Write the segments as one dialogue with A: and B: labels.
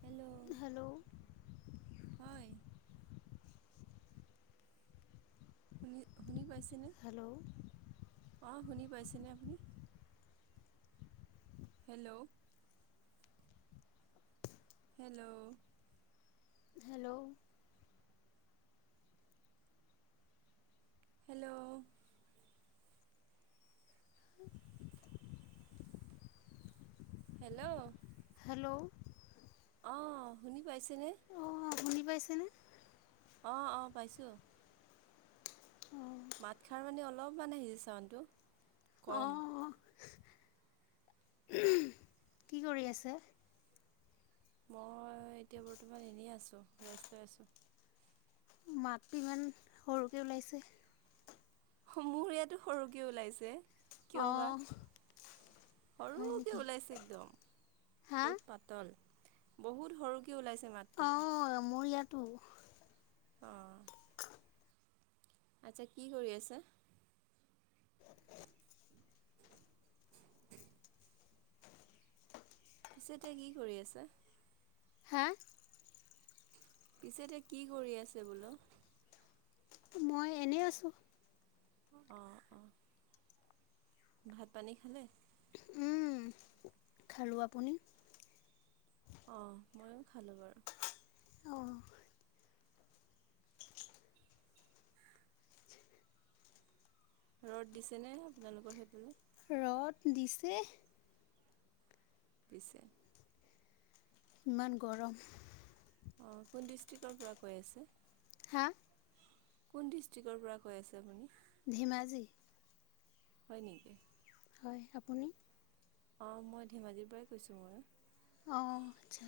A: Hello
B: hello
A: হয়। শুনি-শুনি পাইছেনে?
B: হেলৌ-
A: অ' শুনি পাইছেনে আপুনি? Hello hello-
B: hello-
A: hello- hello
B: hello
A: অ' শুনি পাইছেনে?
B: অঁ শুনি পাইছেনে?
A: অ' অ' পাইছোঁ।
B: অ
A: মাতখাৰ মানে অলপমান আহি চাউণ্ডটো। কম।
B: অঁ কি কৰি আছে?
A: মই এতিয়া বৰ্তমান এনেই আছো, ৰেষ্ট লৈ আছো।
B: মাতটি ইমান, সৰুকে ওলাইছে।
A: মোৰ ইয়াতো সৰুকে ওলাইছে। কিয় বা?
B: অঁ হয়
A: সৰু-কে
B: নেকি
A: ওলাইছে একদম।
B: হা
A: বত পাত তল, বহুত সৰুকে ওলাইছে মাত-
B: অ' মোৰ ইয়াতো।
A: অ' আচ্ছা কি কৰি আছে? পিছে এতিয়া কি কৰি আছা?
B: হা?
A: পিছে এতিয়া কি কৰি আছে বুলো?
B: মই এনেই আছো।
A: অ'। ভাত পানী খালে।
B: উম খালো, আপুনি?
A: অ', ময়ো খালো বাৰু।
B: অহ।
A: ৰ'দ দিছেনে আপোনালোকৰ সেইফালে।
B: ৰ'দ দিছে।
A: পিছে।
B: ইমান গৰম।
A: অ', কোন ডিষ্ট্ৰিকৰ পৰা কৈ আছে?
B: হা।
A: কোন ডিষ্ট্ৰিকৰ পৰা কৈ আছে আপুনি?
B: ধেমাজি।
A: হয় নেকি।
B: হয় আপুনি।
A: অ', মই ধেমাজিৰ পৰাই কৈছোঁ বাৰু
B: অ', আচ্ছা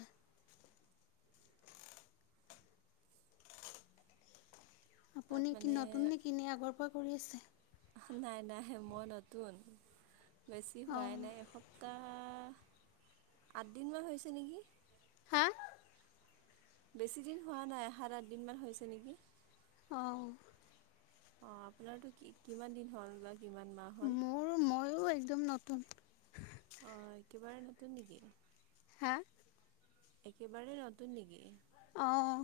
A: তাত
B: আপুনি কি
A: মানে
B: নতুন নেকি নে আগৰ পৰা কৰি আছে।
A: নাই, নাই মই নতুন বেছি
B: অঁ
A: হোৱাই নাই এসপ্তাহ ত আঠদিন মান হৈছে নেকি।
B: হা।
A: বেছি দিন হোৱা নাই সাত আঠ দিন মান হৈছে নেকি।
B: অ'।
A: অ', আপোনাৰটো কি কিমান দিন হ'ল বা কিমান মাহ হ'ল?
B: ও ময়ো একদম নতুন।
A: অ', একেবাৰে নতুন নেকি?
B: হা।
A: একেবাৰেই নতুন নেকি।
B: অ'।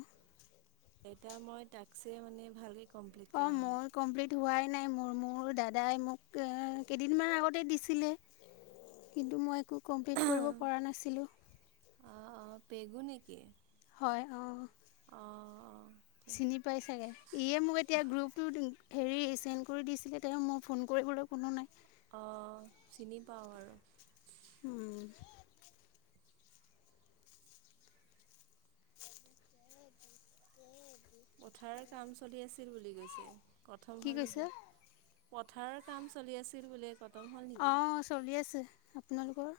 A: এটা মই টাক্স মানে ভালকে
B: অ', মই কমপ্লিট হোৱাই নাই মোৰ মোৰ দাদাই মোক কেইদিনমান আগতেই দিছিলে। কিন্তু মই একো কমপ্লিট কৰিব পৰা নাছিলোঁ।
A: অ', অ', পেগু নেকি?
B: হয়, হয়।
A: অ', অ'।
B: চিনি পাই চাগে ইয়ে মোক এতিয়া গ্ৰুপটো হেৰি চেনড্ কৰি দিছিলে তেওঁ মোৰ ফোন কৰিবলৈ কোনো নাই।
A: অ', চিনি পাওঁ আৰু।
B: উম।
A: পথাৰ কাম চলি আছিল বুলি কৈছে কথম
B: কি
A: হ'ল
B: কৈছে
A: নেকি। পথাৰৰ কাম চলি আছিল বুলিয়ে কথা
B: অ', চলি আছে আপোনালোকৰ?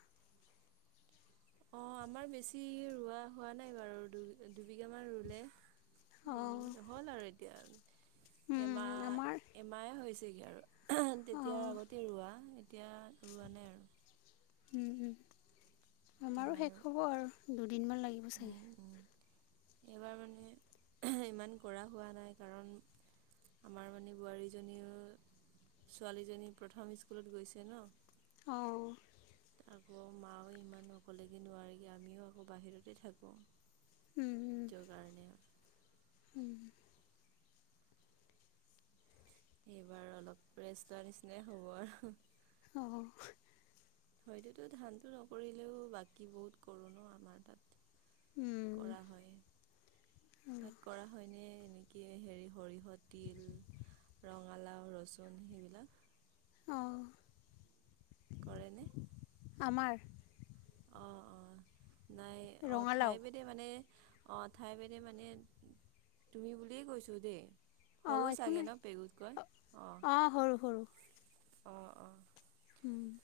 A: অ', আমাৰ বেছি ৰোৱা হোৱা নাই বাৰু দু দুবিঘামান ৰুলে।
B: অঁ
A: উম হ'ল আৰু এতিয়া
B: আমাৰ
A: এমাহ এমাহে হৈছেগে আৰু। তেতিয়াৰ
B: অঁ
A: আগতেই ৰোৱা এতিয়া ৰোৱা নাই আৰু
B: উম উম আমাৰো
A: এইবাৰ
B: শেষ হ'ব আৰু দুদিন মান লাগিব চাগে।
A: উম উম এইবাৰ মানে ইমান কৰা হোৱা নাই কাৰণ আমাৰ মানে বোৱাৰীজনীৰো ছোৱালীজনী প্ৰথম স্কুলত গৈছে ন
B: অঁ
A: আকৌ মাও ইমান অকলেগে নোৱাৰেগে আমিও আকৌ বাহিৰতে থাকোঁ। সেইটো কাৰণে
B: উম
A: এইবাৰ অলপ ৰেষ্ট লোৱাৰ নিচিনাই হ'ব আৰু
B: অঁ
A: হয়তোত ধানটো নকৰিলেও বাকী বহুত কৰো ন আমাৰ তাত কৰা হয় তাত কৰা হয় নে এনেকে কি হেৰি সৰিয়হ তিল ৰঙালাও ৰচুন সেইবিলাক
B: অঁ
A: কৰে নে
B: আমাৰ
A: অ অ নাই অ
B: ৰঙালাও
A: ঠাইভেদে ভেদে মানে অ ঠাই ভেদে মানে তুমি বুলিয়ে কৈছো দেই।
B: অঁ
A: সৰু
B: একো
A: চাগে
B: নাই
A: ন পেগুতকৈ
B: অঁ
A: অ
B: সৰু সৰু
A: অ অ
B: উম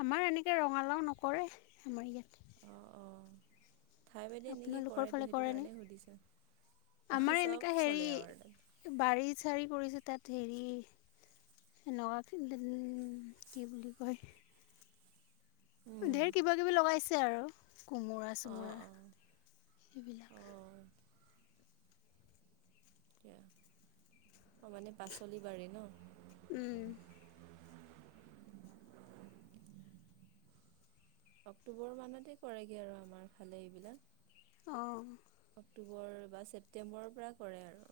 B: আমাৰ এনেকে ৰঙালাও নকৰে আমাৰ ইয়াত
A: অঁ অঁ ঠাই ভেদে এনেকে
B: আপোনালোকৰ
A: কৰেতো
B: ফালে
A: সেইটো
B: কৰেনে
A: কাৰণে সুধিছো অ
B: আমাৰ এনেকৈ
A: চব
B: হেৰি
A: চলে আমাৰ তাত
B: বাৰী চাৰী কৰিছে তাত হেৰি হেণেকুৱা কি বুলি কয়
A: উম
B: ঢেৰ কিবা কিবি লগাইছে আৰু কোমোৰা
A: অঁ
B: চোমোৰা
A: অঁ
B: সেইবিলাক
A: অঁ অঁ মানে পাচলি বাৰী ন
B: উম
A: অক্টোবৰ মানতে কৰেগে আৰু আমাৰ ফালে এইবিলাক
B: অ
A: অক্টোবৰ বা ছেপ্টেম্বৰৰ পৰা কৰে আৰু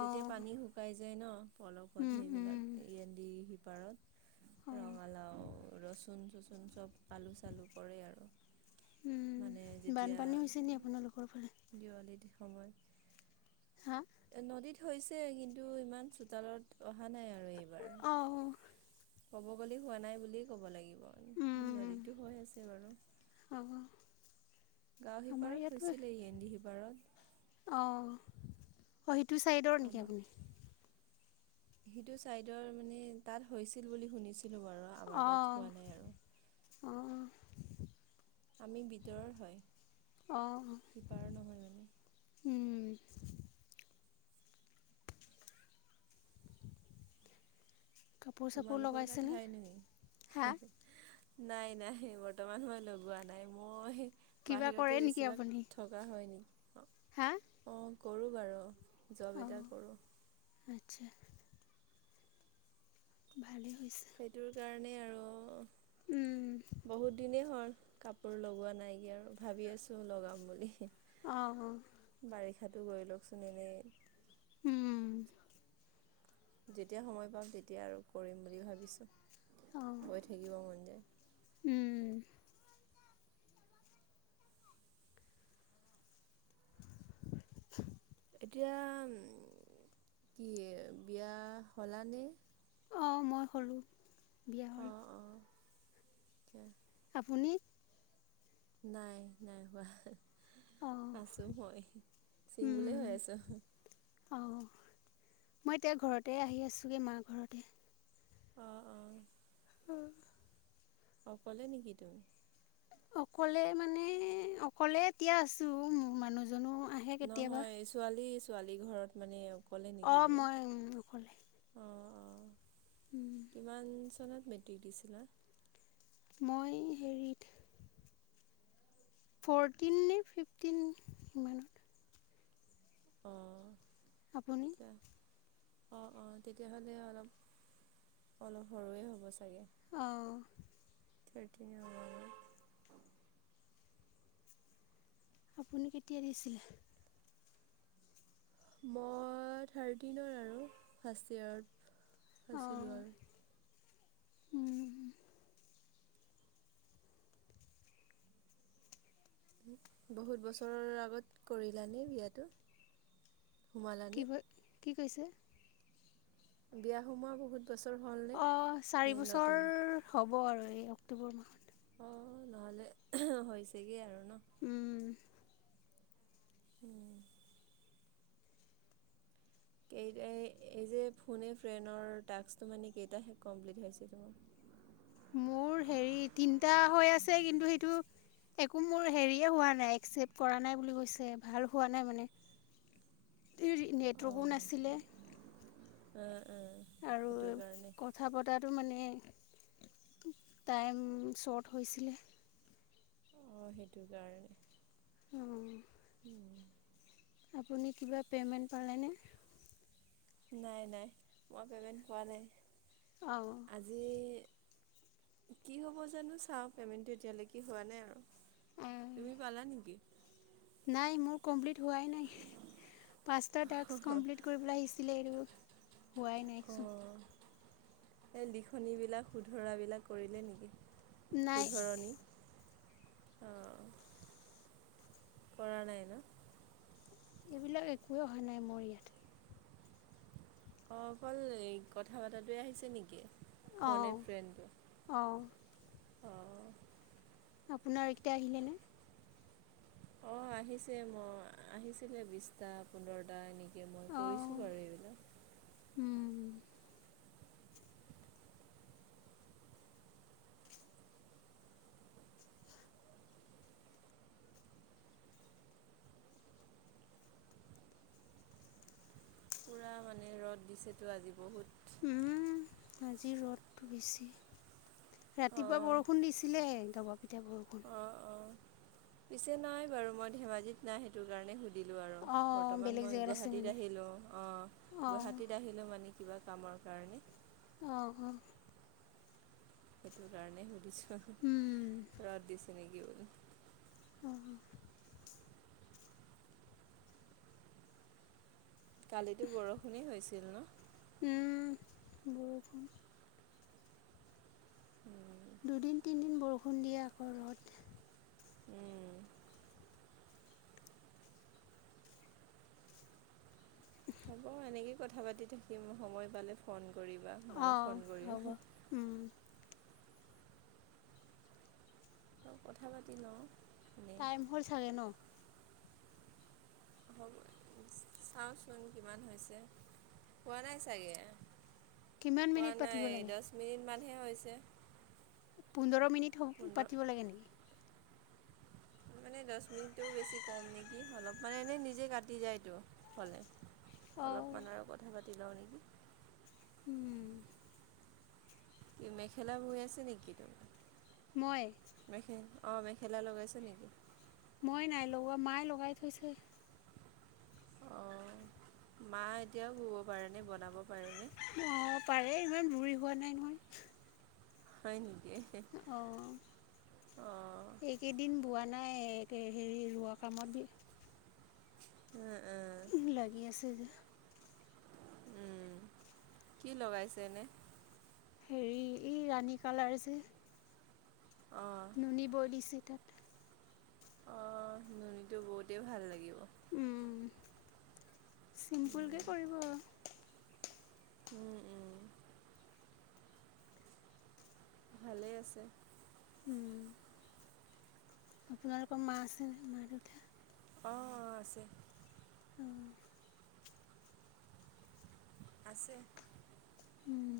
A: যেতিয়া পানী শুকাই যায় ন পলসত সেইবিলাক এয়ন্দ সিপাৰত
B: অঁ
A: ৰঙালাও ৰচুন চচুন চব আলু চালু কৰে আৰু মানে
B: বানপানী হৈছে নি আপোনালোকৰ ফালে
A: দিৱালী সময়ত
B: হাঁ
A: নদীত হৈছে কিন্তু ইমান চোতালত অহা নাই আৰু এইবাৰ
B: অ
A: ক'ব গ'লে হোৱা নাই বুলিয়েই ক'ব লাগিব নদীতো হৈ আছে বাৰু
B: অ
A: গাঁও সিপাৰত হৈছিলে এয়েন্দি সিপাৰত
B: অ অ সেইটো চাইডৰ নেকি আপুনি
A: সেইটো চাইদৰ মানে তাত হৈছিল বুলি শুনিছিলো বাৰু আমাৰ
B: অ
A: তাত হোৱা নাই আৰু
B: অহ
A: আমি ভিতৰৰ হয়
B: অঁ
A: সিপাৰৰ নহয় মানে
B: কাপোৰ চাপোৰ
A: তোমালোকৰ তাত
B: লগাইছেনে
A: হয় নাই
B: হা
A: নাই নাই বৰ্তমান সময়ত লগোৱা নাই মই
B: কিবা কৰে
A: বাহিৰতে
B: নেকি
A: বেছিভাগ
B: আপুনি
A: থকা হয় নেকি
B: হা
A: অ কৰো বাৰু জব এটা
B: অঁ
A: কৰো
B: আচ্ছা ভালেই হৈছে
A: সেইটোৰ কাৰণে আৰু বহুত দিনেই হ'ল কাপোৰ লগোৱা নাই এতিয়া আৰু ভাবি আছো লগাম বুলি
B: অ অ
A: বাৰিষাটো গৈ লওকচোন এনেই
B: উম
A: যেতিয়া সময় পাওঁ তেতিয়া আৰু কৰিম বুলি ভাবিছোঁ
B: অঁ
A: গৈ থাকিব মন যায়
B: [inaudible]
A: এতিয়া কি বিয়া হ'লানে
B: অ মই হ'লো বিয়া হ'লো
A: উম
B: আপুনি
A: নাই নাই হোৱা
B: অঁ
A: আছো মই চিংগুলেই হৈ আছো
B: অহ মই এতিয়া ঘৰতে আহি আছোগে মাৰ ঘৰত
A: অ অ অকলে নেকি তুমি
B: অকলে মানে অকলে এতিয়া আছো মোৰ মানুহজনো আহে কেতিয়াবা
A: নহয় ছোৱালী ছোৱালী ঘৰত মানে অকলে নেকি
B: অঁ
A: বুলি
B: মই উম, অকলে
A: অ অ
B: উম,
A: কিমান চনত মেট্ৰিক দিছিলা
B: মই হেৰিত ফৰটিন নে ফিফটিন ইমানত
A: অহ
B: আপুনি
A: এহ অ অ তেতিয়াহ'লে অলপ অলপ সৰুৱে হ'ব চাগে
B: অ
A: তে তে অহ
B: আপুনি কেতিয়া দিছিলে
A: মই থাৰ্টিনত আৰু ফাৰ্ষ্ট ইয়েৰত
B: অঁ
A: আছিলো আৰু
B: উম
A: বহুত বছৰৰ আগত কৰিলানে বিয়াটো
B: কি
A: সোমালানে
B: ক কি কৈছে
A: বিয়া সোমোৱা বহুত বছৰ হল
B: অ চাৰি বছৰ হ'ব আৰু এই অক্টোবৰ মাহত
A: অ নহলে এ'হ হৈছেগে আৰু ন
B: উম
A: উম কেইটা এই যে ফোনে ফ্ৰেনৰ টাস্কটো মানে কেইটাহে কমপ্লিট হৈছে
B: মোৰ হেৰি তিনটা হৈ আছে কিন্তু সেইটো একো মোৰ হেৰি হোৱা নাই, এক্সচেপ কৰা নাই বুলি কৈছে, ভাল হোৱা নাই মানে। তোৰ নেটৱৰ্কো নাছিলে।
A: উম উম।
B: আৰু
A: সেইটো কাৰণে
B: কথা পতাটো মানে টাইম চৰ্ট হৈছিলে।
A: অঁ সেইটো কাৰণে
B: উম
A: উম,
B: আপুনি কিবা পে'মেণ্ট পালেনে?
A: নাই নাই। এতিয়া পে'মেণ্ট পোৱা নাই।
B: অ
A: আজি কি হ'ব জানো চাওঁ, পে'মেণ্টটো এতিয়ালৈকে হোৱা নাই আৰু। তুমি পালা নেকি?
B: নাই মোৰ কমপ্লিট হোৱাই নাই, পাঁচটা টাস্ক
A: অ',
B: কমপ্লিট কৰ পেলাই আহিছিলে আৰু
A: অঁ, এই লিখনিবিলাক শুধৰাবিলাক কৰিলে নেকি?
B: নাই
A: শুধৰণি অ। কৰা নাই ন?
B: এইবিলাক একোৱেই হোৱা নাই মোৰ ইয়াত।
A: অ অকল এই কথা পতটোৱে আহিছে নেকি? ফোনে
B: অঁ
A: ফ্ৰেণ্ডটো
B: অঁ
A: অঁ
B: আপোনাৰ এতিয়া আহিলে নে?
A: অঁ আহিছে মোৰ, আহিছিলে বিছটা, পোন্ধৰটা এনেকে এনেকে, মই কৰিছিলো বাৰু এইবিলাক
B: উম
A: পূৰা মানে ৰ'দ দিছেতো আজি বহুত
B: উম আজি ৰ'দটো বেছি। ৰাতিপুৱা
A: অঁ
B: বৰষুণ দিছিলেহে দবা পিঠা বৰষুণ।
A: অঁ অঁ। পিছে নাই বাৰু মই ধেমাজিত নাই সেইটো কাৰণে সুধো দিলো আৰু।
B: অঁ
A: বৰ্তমান
B: বেলেগ
A: মই
B: জেগাত আছে
A: গুৱাহাটীত
B: মানে
A: আহিলো, অ
B: অঁ
A: গুৱাহাটীত আহি মানে কিবা কামৰ কাৰণে
B: অ অ
A: সেইটো কাৰণেই সুধিছোঁ,
B: অঁ
A: ৰদ দিছে নেকি বুলি?
B: অহ
A: কালিতো বৰষুণেই হৈছিল ন?
B: উম, বৰষুণ
A: উম
B: দুদিন তিনিদিন বৰষুণ দিয়ে আকৌ ৰ'দ।
A: উম। হ'ব এনেকয়ে কথা পাতি থাকিম, সময় পালে ফোন কৰিবা ময়ো
B: অঁ
A: ফোন
B: হ'ব
A: কৰিম।
B: উম
A: অ কথা পাতি লওঁ
B: টাইম হ'ল চাগে ন?
A: হল, চাওঁচোন কিমান হৈছে হোৱা নাই চাগে
B: কিমান
A: হোৱা
B: মিনিট পাতিব
A: নাই
B: লাগে
A: দহ মিনিট মানহে হৈছে।
B: পোন্ধৰ মিনিট
A: পোন্ধৰ
B: পাতিব লাগে নেকি?
A: মানে দহ মিনিটটোও বেছি কম নেকি? অলপ মানে এনেই নিজে কাটি যায়তো হ'লে
B: অঁ
A: অলপমান আৰু কথা পাতি লওঁ নেকি?
B: উম,
A: কি, মেখেলা বুই আছে নেকি, তুমি।
B: মই।
A: মেখেল অ, মেখেলা লগাইছে নেকি?
B: মই নাই লগোৱা, মায়ে লগাই থৈছে।
A: অ, মা এতিয়াও, শুব পাৰেনে, বনাব পাৰেনে?
B: অ, পাৰে, ইমান বুৰি হোৱা নাই নহয়।
A: হয় নেকি।
B: অ,
A: অঁ
B: এ কেইদিন বোৱা নাই, হেৰি ৰোৱা কামত
A: উম, উম,
B: বি- লাগি আছে যে।
A: কি লগাইছে, এনে?
B: হেৰি, এই ৰাণী কালাৰ যে।
A: অ,
B: নুন, বৈ দিছে তাত।
A: অ, নুনীটো বও তেইও ভাল লাগিব।
B: উম, চিম্পুল কে
A: উম,
B: কৰিব।
A: উম, উম, ভালে, আছে।
B: উম, আপোনালোকৰ মা, আছে নে, মাক-দেউতা।
A: অ, অ, আছে।
B: অহ,
A: আছে।
B: উম,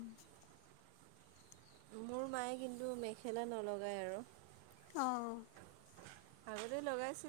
A: মোৰ মায়ে কিন্তু মেখেলা নলগায় আৰু।
B: অ,
A: আগতে লগাইছিল।